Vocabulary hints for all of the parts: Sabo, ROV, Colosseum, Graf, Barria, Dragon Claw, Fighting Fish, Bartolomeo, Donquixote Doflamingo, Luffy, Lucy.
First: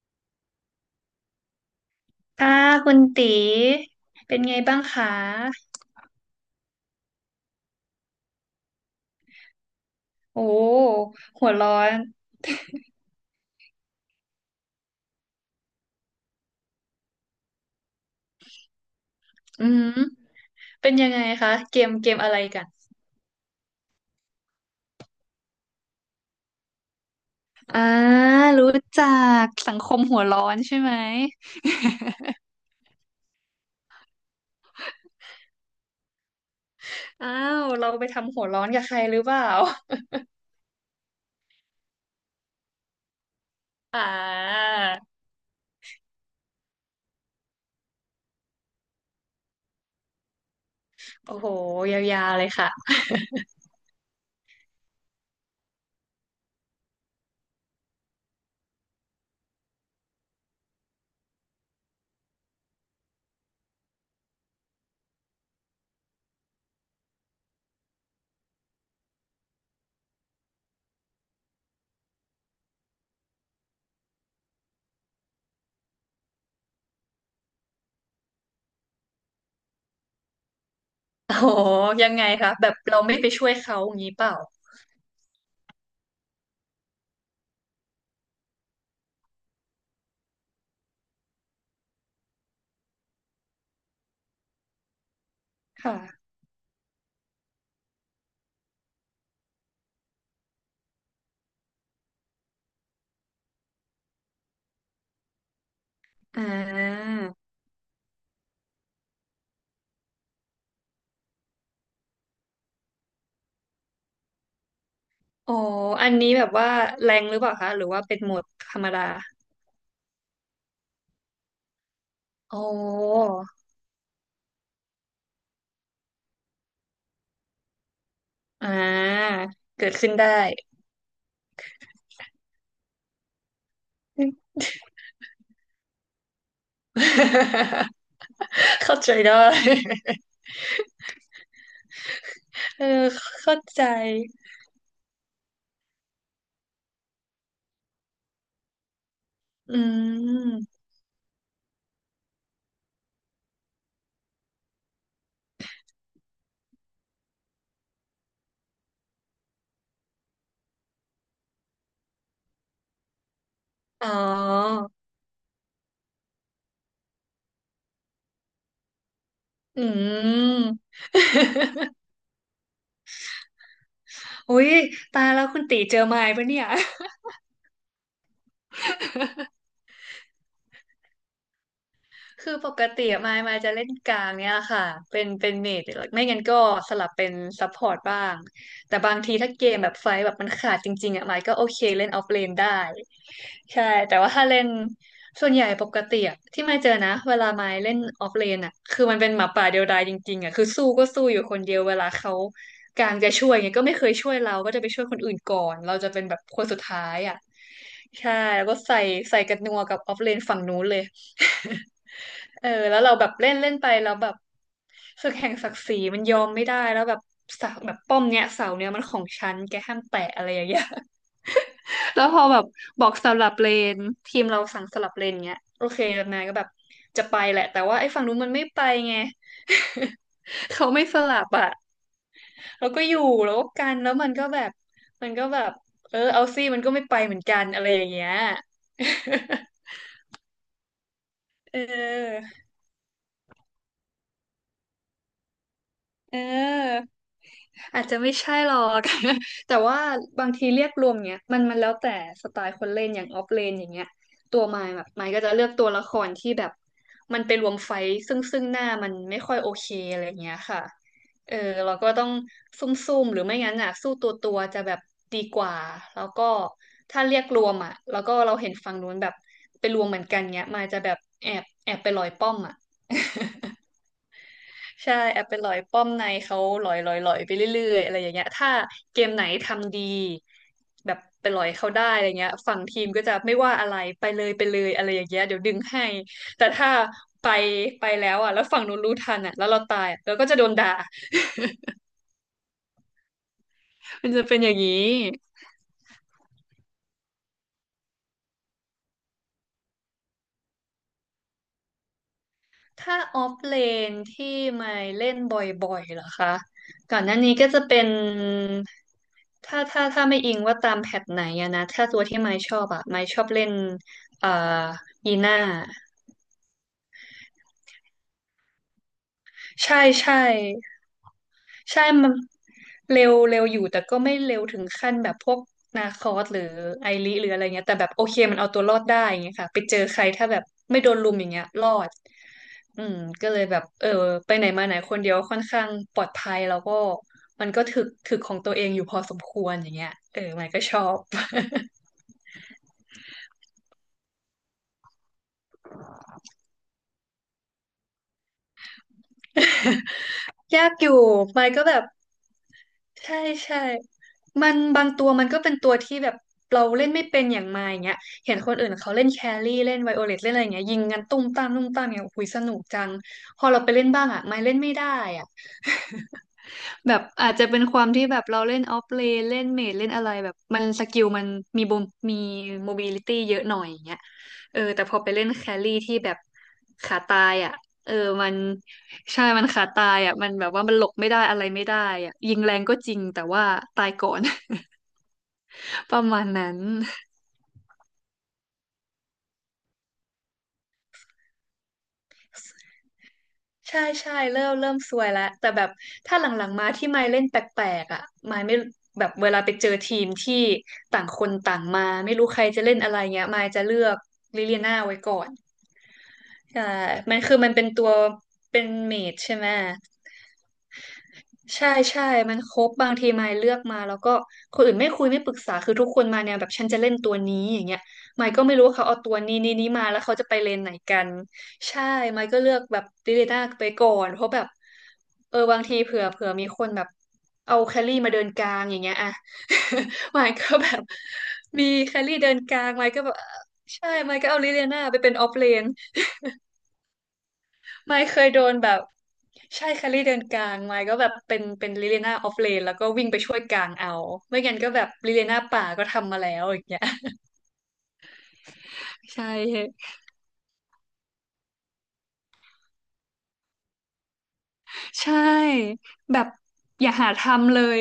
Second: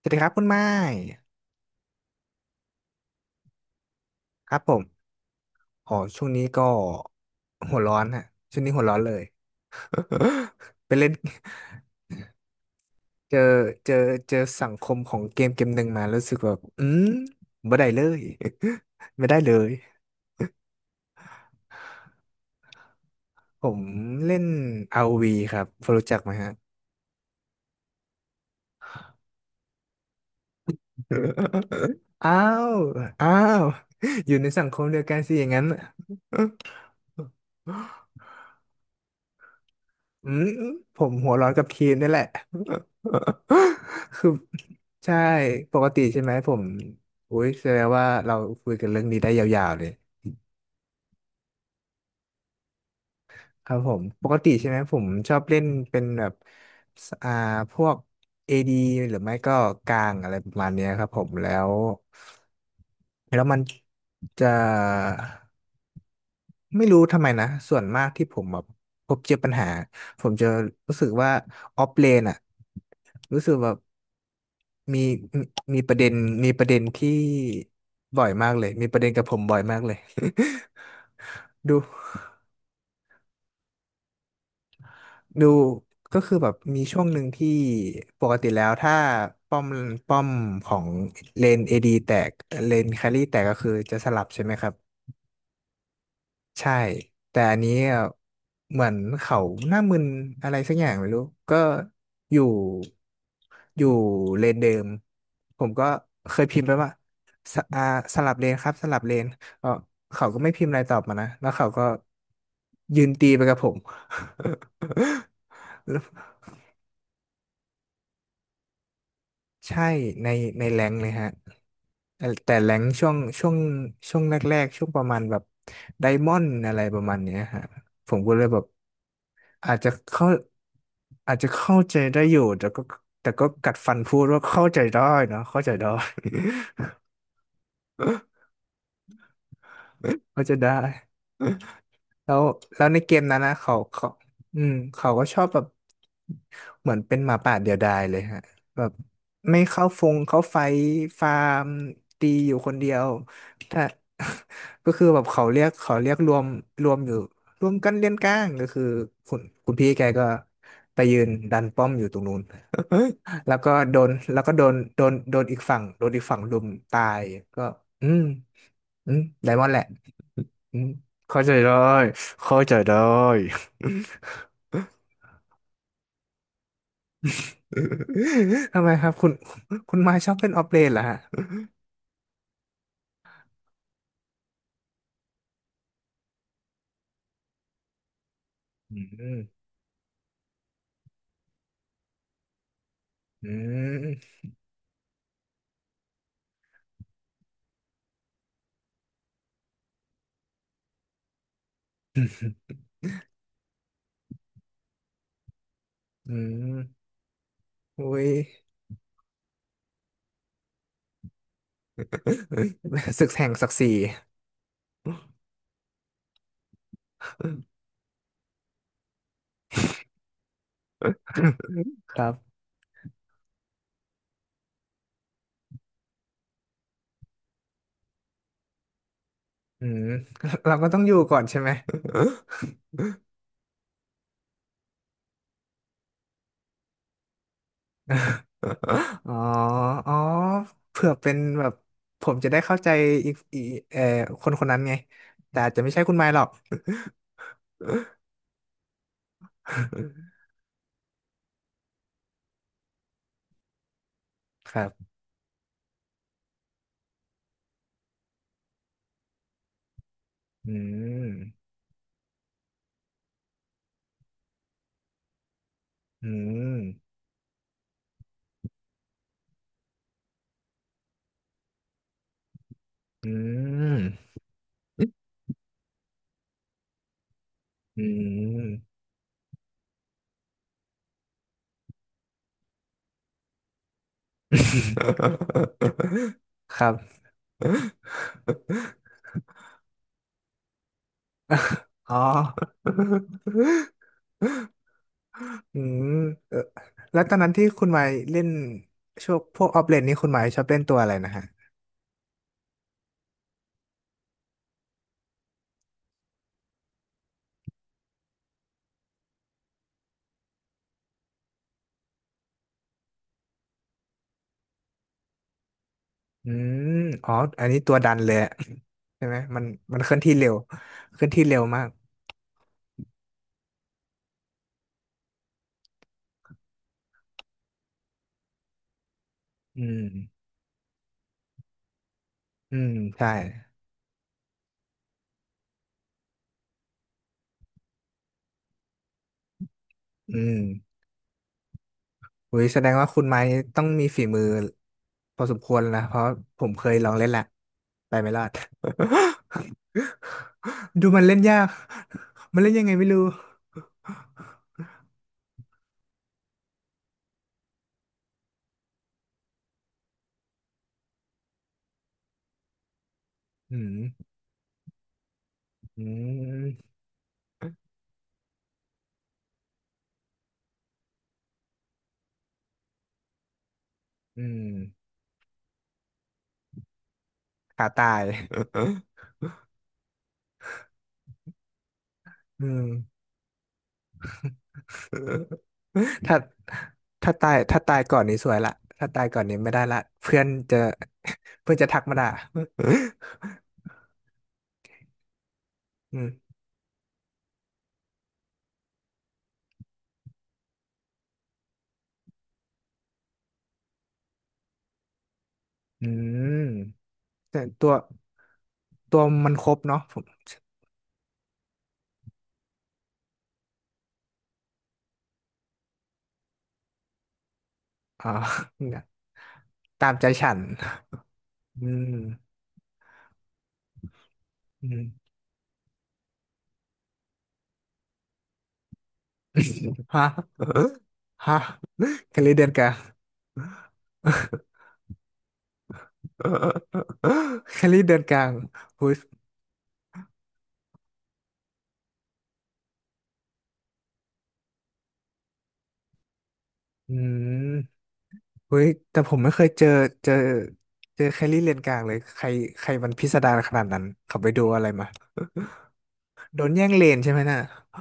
สวัสดีครับคุณไม้ค่ะคุณตีเป็นคไงรับผบ้างมคะอ๋อช่วงนี้ก็หัวร้อนฮะช่วงนี้หัวร้อนเลย โอ้ ไปเล่นหัวร้อนเจอเจอเจอสังคมของเกมเกมหนึ่งมารู้สึกแบบไม่ได้เลย ไม่ได้เลอืยมเป็นยังไงคะเกมเกมอะไรกันผมเล่น ROV ครับพอรู้จักไหมฮะ อ่ารู้จักสังคมหัวร้อนใช่ไหม อ้า วอ้าวอยู่ในสังคมเดียวกันสิอย่างนั้น อ้าวเราไปทำหัวร้อนกับใครหรือเปล่าอืมผมหัวร้อนกับทีมนี่แหละ อ่า คือใช่ปกติใช่ไหมผมอุ้ยแสดงว่าเราคุยกันเรื่องนี้ได้ยาวๆเลยโอ้โหยาวๆเลยค่ะครับผมปกติใช่ไหมผมชอบเล่นเป็นแบบสอ่าพวก AD หรือไม่ก็กลางอะไรประมาณเนี้ยครับผมแล้วแล้วมันจะ ไม่รู้ทำไมนะส่วนมากที่ผมแบบพบเจอปัญหาผมจะรู้สึกว่าออฟเลนอะรู้สึกแบบมีมีมีประเด็นมีประเด็นที่บ่อยมากเลยมีประเด็นกับผมบ่อยมากเลย โอ้โห ดูยังไงคะแบบเราไม่ไปช่วยเขาอย่างนี้เปล่าดูก็คือแบบมีช่วงหนึ่งที่ปกติแล้วถ้าป้อมป้อมของเลนเอดีแตกเลนแครี่แตกก็คือจะสลับใช่ไหมครับ ค่ะใช่แต่อันนี้อ่ะเหมือนเขาหน้ามึนอะไรสักอย่างไม่รู้ก็อยู่อยู่เลนเดิมผมก็เคอ่ยพิมพ์ไปว่าาสอ่าสลับเลนครับสลับเลนเออเขาก็ไม่พิมพ์อะไรตอบมานะแล้วเขาก็ยืนตีไปกับผม อ๋อ อันนี้แบบว่าแรงหรือเปล่าคะหรือว่าเป็นโหมดธรรมดาใช่ในในแรงค์เลยฮะแต่โอ้ แรงค์ช่วงแรกๆช่วงประมาณแบบไดมอนด์อะไรประมาณเนี้ยฮะผมก็เลยแบบ อ่าอาจเกิจะดขึ้นเข้าได้ อาจจะเข้าใจได้อยู่แต่ก็แต่ก็กัดฟันพูดว่าเข้าใจได้เนอะเข้าใจได้ เข้าใจได้ เข้าใจได้ แล้วเอแล้อวในเกมนั้นนะเข้าเขาใจเขาเขาก็ชอบแบบเหมือนเป็นหมาป่าเดียวดายเลยฮะแบบไม่อืเข้าฟงเข้าไฟมฟาร์มตีอยู่คนเดียวถ้า ก็คือแบบเขาเรียกเขาเรียกรวมรวมอยู่รวมกันเลี้ยงก้างก็คือคุณพี่แกก็ไปยืนดันป้อมอยู่ตรงนู้น แล้วก็โดอ๋นอแล้วก็โดนอีกฝั่งรุมตายก็อืมอืมไดมอนด์แหอืละ ม อืม เข้าใจได้เข้าใจได้ อุ๊ยตายแล้วคุณตีเจอไม้ปะเนี่ย ทำไมครับคุณไม้ชอบเล่นออฟเลนเหรอฮะคือปกติมายจะเล่นกลางเนี่ยค่ะเป็นเมจไม่งั้นก็สลับเป็นซัพพอร์ตบ้างอืแต่บางทีมถ้าเกมแบบไฟท์แบบมันขาดจริงๆอ่ะมายก็โอเคเล่นออฟเลนได้อืใช่แต่มว่าถ้าเล่นส่วนใหญ่ปกติอะที่มายเจอนะเวลามายเล่นออฟเลนอ่ะคือมันเป็นหมาป่าเดียวดายจริงๆอ่ะคือสู้ก็สู้อยู่คนเดียวเวลาเขา กลางจะช่วยไงยก็ไม่เคยช่วยเราก็จะไปช่วยคนอื่นก่อนเราจะเป็นอืแบบคนสุดท้ามยอ่ะอุ้ย ใช่แล้วก็ใส่กันนัวกับออฟเลนฝั่งนู้นเลย เออแล้วเรา ศึแบกบแห่เล่งนศัเล่กนดิ์ศไปรีแล้วแบบศึกแห่งศักดิ์ศรีมันยอมไม่ได้แล้วแบบเสาแบบป้อมเนี้ยเสาเนี้ยมันของฉันแกห้ามแตะอะไรอย่างเงี้ย ค แล้รัวบพอแบบบอกสลับเลนทีมเราสั่งสลับเลนเงี้ยโอเคแล้วนายก็แบบจะไปแหละแต่ว่าไอ้ฝั่งนู้นมันไม่ไปไง อืม เราก็เขาต้องไม่อสยู่ก่ลัอนบใช่อ่ะ ไหม แล้วก็อยู่แล้วก็กันแล้วมันก็แบบเออเอาซี่มันก็ไม่ไปเหมือนกันอะไรอย่างเงี้ย อ๋ออ๋อเผื่อเป็นแบ บเผมจะออได้เข้าใจอีกอีเอ่อคนคนนั้นไง แต่อาจจะไม่ใช่คุณไม้เอหอ รอก อาจจะไม่ใช่หรอก แต่ว่าบางทีเรียกรวมเนี้ยมันแล้วแต่สไตล์คนเล่นอย่างออฟเลนอย่างเงี้ยตัว คมารัยแบบบมายก็จะเลือกตัวละครที่แบบมันไปรวมไฟท์ซึ่งหน้ามันไม่ค่อยโอเคอะไรเงี้ยอืค่ะเอมอเราก็ต้องซุ่มๆหรือไม่งั้นอ่ะสู้ตัวจะแบบดีกว่าแล้อืวก็มถ้าเรียกรวมอ่ะแล้วก็เราเห็นฝั่งนู้นแบบไปรวมเหมือนกันเงี้ยมายจะแบบแอบไปลอยป้อมอ่ะ อืม ใช่แอบไปหลอยป้อมในเขาหลอยไปเรื่อยอืๆอะไรอย่างเงี้ยม ถ้าเกมไหนทำดีแบบไปหลอยเขาได้อะไรเงี้ยฝั่งทีมก็จะไม่ว่าอะไรไปเลยอะไรอย่างเงี้ยเดี๋ยวดึงให้แต่ คถ้ารับ ไปไปแล้วอ่ะแล้วฝั่งนู้นรู้ทันอ่ะแล้วเราตายอะเราก็จะโดนด่า อ๋อ มันจะเป็นอย่างนี้ อืมเออแล้วตอนนั้นที่คุณหมายเล่นช่วงพวกออฟเลนนี่คุณหมายชอบเล่นตัวอะไรนะฮะถ้าออฟเลนที่ไม่เล่นบ่อยๆเหรอคะก่อนหน้านี้ก็จะเป็นถ้าไม่อิงว่าตามแพทไหนอะนะถ้าตัวที่ไม่ชอบอะไม่ชอบเล่นเอ่อยีน่าอืมอ๋ออันนี้ตัวดันเลยอะ ใช่ไหมมัใช่นเคลื่อนที่ใช่ เร็วเคลื่อนที่เร็วมาก ใช่ มันเร็วเร็วอยู่แต่ก็ไม่เร็วถึงขั้นแบบพวกนาคอสหรือไอริหรืออะไรเงี้ยแต่แบบโอเคมันเอาตัวรอดได้อย่างเงี้ยค่ะไปอืเจอมใครถ้าแบบไม่โดนลุมอย่างเงี้ยรอดอืมอืมใช่ ก็เลยแบบเออไปไหนมาไหนคนเดียวค่อนข้างปลอดภัยแล้วก็มันก็ถึกของตัวเองอยู่พอสมควรอย่างเงี้ยอืเออมมันก็ชอบ อุ้ยแสดงว่าคุณไม้ต้องมีฝีมือพอสมควรแล้วนะเพราะผมเคยลองเล่นแหละไปไม่รอด ยากอดูยู่มันเล่นยามัก นก็แบบ มันเล่นยังไงไม่รู้ใช่ใช่มันบางตัวมันก็เป็นตัวที่แบบเราเล่นไม่เป็นอย่างมาอย่างเงี้ย เห็นคนอื่นเขาเล่นแครี่เล่นไวโอเลตเล่นอะไรอย่างเงี้ยยิงกันตุ้มตามตุ้มตามเนี่ยโอ้ยสนุกจัง พออืเราไปมเล่นบ้างอ่ะไม่เล่นไม่ได้อ่ะ อืมแบบอาจจะเป็นความที่แบบเราเล่นออฟเลนเล่นเมจเล่นอะไรแบบมันสกิลมันมีบมมีโมบิลิตี้เยอะหน่อยอย่างเงี้ยอืมเออแต่พอไปเล่นแครี่ที่แบบขาตายอ่ะขาตาเออย มัน ใช่มันขาตายอ่ะมันแบบว่ามันหลบไม่ได้อะไรไม่ได้อ่ะยิงอืแรงมก็จริงแต่ว่าตายก่อน ประถ้ามาณนั้น ถ้าตาย ถ้าตายก่อนนี้สวยละถ้าตายก่อนนี้ไม่ได้ละเพื่อนจะ เพื่อนจะทักมาด่า ใช่ใช่เริ่มซวยแล้วแต่แบบ อืมถ้าหลังๆมาที่ไมค์เล่นแปลกๆอ่ะไมค์ไม่แบบเวลาไปเจอทีมที่ต่างคนต่างมาไม่รู้ใครจะเล่นอะไรเงี้ยไมค์จะเลือกลิเลียนาไว้ก่อนอืใช่มมันคือแต่มันเป็ตันว ตัวเป็นเมตัวจมันใช่ไหคม รบเนาะผมใช่ใช่ มันครบบางทีมายเลือกมาแล้วก็คนอื่นไม่คุยไม่ปรึกษาคือทุกคนมาแนี่แบบฉันจะเล่นตัวนี้อย่างเงี้ยอ๋อมายก็ไม่รู้ว่าเนี่ยเขาเอาตัวนี้นี้มาตามแล้วใจเขาจะฉัไปนเลนไหนกันอืใช่มมายก็เลือกแบบดิเลน่าไปก่อนเพราะแบบอืมเออบางทีเผื่อมีคนแบบเอาแครี่มาเดินกลางอย่างเงี้ยอะ ฮะ มายก็แบบ ฮะมีแครี่กะเดิลินเดือนกลากะ งมายก็แบบใช่มายก็เอาลิเลียนาไปเป็นออฟเลน แครี่เดิไม่นกเคลายงโดนแบบหุยใช่แคลรี่เดินกลางไม่ก็แบบเป็นลิเลนาออฟเลนแล้วก็วิ่งไปช่วยกลางเอาไม่งั้นก็แบบลิเลนาป่าก็ทำมาแล้วอย่างเงี้ย อื มหุยแต่ผมใช่ไม่เคยเจอเจอแครี่เลนกลางเลย ใครใครมันพิสดารขนาดนั้นเขาไปดูอะไรมาใช่แบบโดนแย่งเลอย่านหาใช่ไหมน่ะ ทำเลย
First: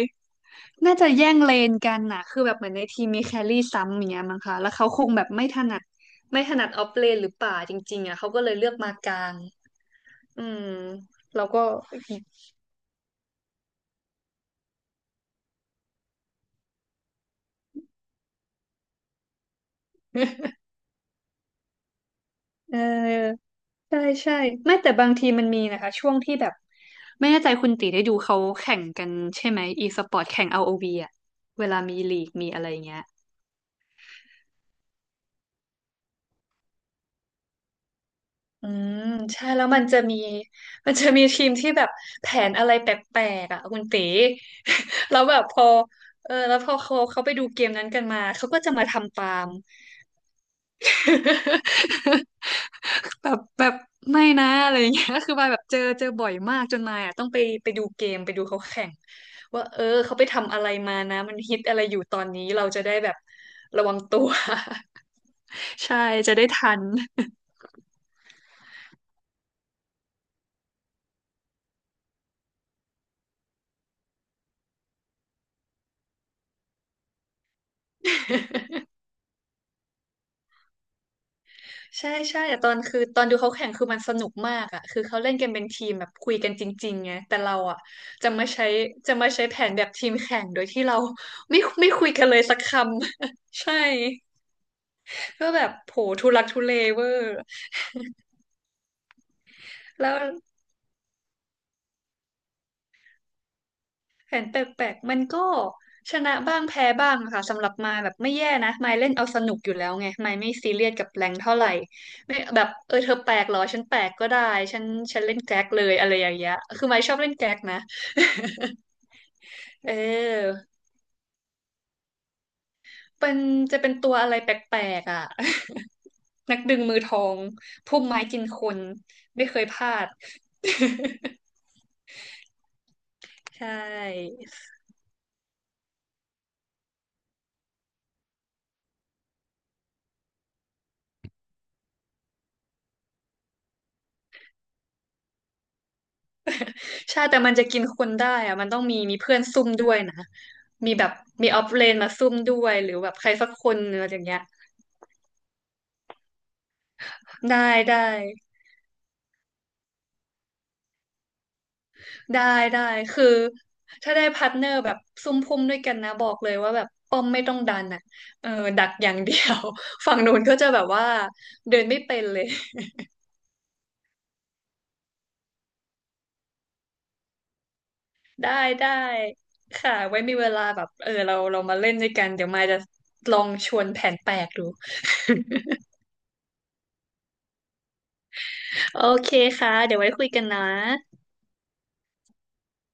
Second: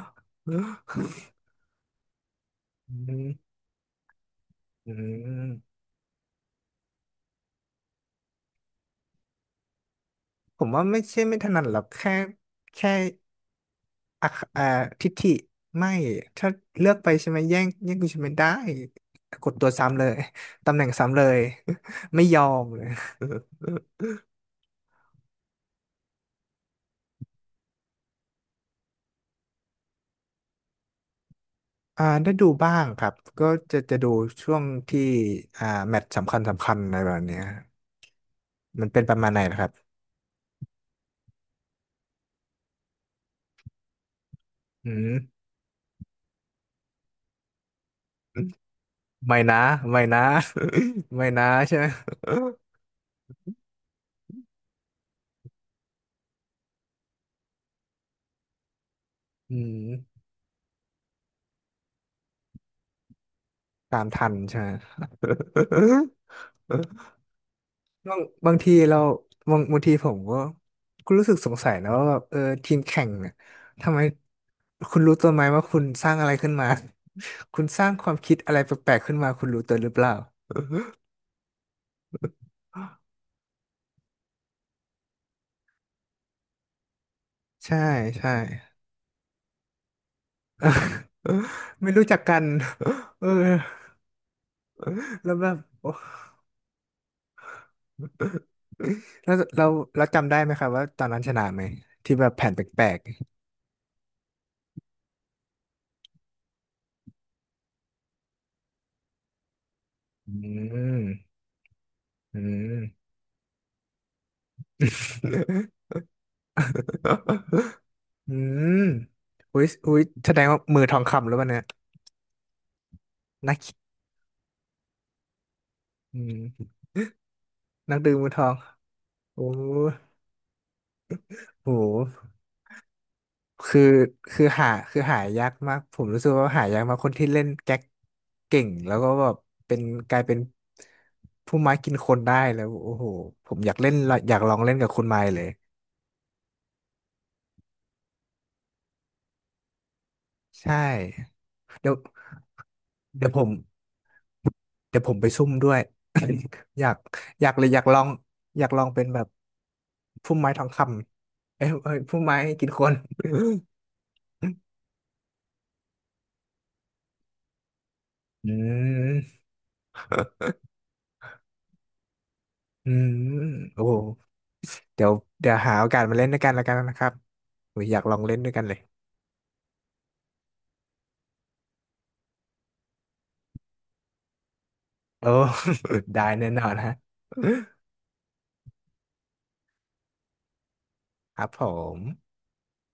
น่าจะแย่งเลนกันน่ะคือแบบเหมือนใน อืทีมมีมแครี่ซ้ำอย่างเงี้ยมั้งคะแล้วเขาอืคงแบบไม่ถนัมดไม่ถนัดออฟเลนหรือป่าจริงๆอ่ะเขาก็เลยเลือกมากลางอืผมมว่าไม่ใช่ไม่เราถนัก็ ดหรอกแค่แค่อักอ่าทิฐิไม่ ถ้าเลือกไปใช่ไหมแย่งกูใช่ไหมได้ กดตัวซ้ำเลย ตำแหน่งซ้ำเลย ไม่ยอมเอเลย อใช่ใช่ไม่แต่บางทีมันมีนะคะช่วงที่แบบไม่แน่ใจคุณตีได้ดูเขาแข่งกันใช่ไหม e สปอร์ตแข่งอ o v อวีอ่ะเวลามีอ่าลีกได้ดูมีอะไรบ้างเงี้คยรับก็จะดูช่วงที่อ่าแมตช์สำคัญอะไรแบบเนี้ยอืมันเป็มนประมาณไหนใช่นะคแล้รัวบมันจะมี มันจะมีทีมที่แบบแผนอะไรแปลกๆอ่ะคุณตี อื มแล้วแบบพอเออแล้วพอเขาไปดูเกมนั้นกันมาเขาก็จะมาทำตาไม่ม นะไม่นะ ไม่นะใช่ไหม แบบไม่นะอะไรอย่างเงี้ย คือมายแบบเจอบ่อยมากจนมายอ่ะต้องไปไปดูเกมไปดูเขาแข่งอืว่าเออเขามไปทำอะไรมานะมันฮิตอะไรอยู่ตอนนี้เราจะได้แบบระวังตามตัทัว นใช่ไหม ใช่จะได้ทัน บางบางทีเราบางทีผมก็ก็รู้สึกสงสัยนะว่าแบบเออทีมแข่งเนี่ยทำไมคุณรู้ตัวไหมว่าคุณสร้างอะไรขึ้นมา คุณสร้างความคิดอะไรแปลกๆขึ้นมาคุณรู้ตัวหรือเปล่าใช่ใช่แต่ตอนคือตอนดูเขาแข่งคือมันสนุกมากอ่ะคือเขาเล่นกันเป็นทีมแบบคุยกันจริงๆไงแต่เราใช่อ่ะจะใช่ มาใช้จะมาใช้แผนแบบทีมแข่งโดยที่เราไม่ ไม่ไม่รู้คุยจักกันเลกัยน สักค เอำ อ ใช่ แล้วแบก็บ แบบ โอ้โผทุลักทุเลเวอร์แล้วเราแล้วจำได้ไหมครับว่าตอนนั้นชนะไหมที่แบบแผนแปลกแผนแปลกๆมันก็ชนะบ้างแพ้บ้างค่ะสำหรับมายแบบไม่แย่นะมายเล่นเอาสนุกอยู่แล้วไงๆอืมายไม่ซีเรียสมกับแรงเท่าไหร่ไม่อืแบบม เออเธอแปลกเหรอฉันแปลกก็ได้ฉันเล่นแก๊กเลยอะไรอย่างเงี้ยคือมายชอบเล่นแก๊ก นะ อืมอุ้ย อุ้ยแสดงว่าเออมือทองคำแล้ววันเนี่ยเป็นนักจะเป็นตัวอะไรแปลกๆอ่ะ อื นักมดึงมือทองนักพุ่มดื่มไม้มือทกินอง คนโอ้ไม่เคยพลาด โห ใช่ คือคือคือหายากมากผมรู้สึกว่าหายากมากคนที่เล่นแก๊กเก่งแล้วก็แบบเป็นกลายเป็นผู้ไม้กินคนได้แล้วโอ้โหผมอยากเล่นอยากลองเล่นกับคุณไม้เลยใช่แต่มันจะกินคนได้อะมันต้องมีเพื่อนซุ่มด้วยนะใช่มีแบบมีออฟเลเดี๋ยนวมาซุ่มด้วยหรือแบบใคเดี๋ยรวผสัมกคนอะไรอย่างเงี้ยเดี๋ยวผมไปซุ่มด้วยอยากอยากได้เลยอยากลได้องอยากลองเป็นแบบผู้ไม้ทองคำเอ้ยเอ้ยผู้ไม้ได้กินได้คน คือ ถ้าได้พาร์ทเนอร์แบบซุ่มพุ่มด้วยกันนะบอกเลยว่าแบบป้อมไม่ต้องดันอ่ะเออือดักอย่างเดีมยว ฝั่งนู้นก็จะแบบว่าเดินไม่เป็นเลยอืมโอ้โห เดี๋ยวเดี๋ยวหาโอกาสมาเล่นด้วยกันแล้วกันนะครับอุ๊ยอยากลองเล่นด้ได้วยกันเลยได้ค่ะไว้มีเวลาแบบเออเรามาเล่นด้วยกันเดี๋ยวมายจะลองชวนแผนแปลกดู โอ้ ได้แน่นอนฮะ โอเคค่ะเดี๋ยวไว้คุยกันนะครับผม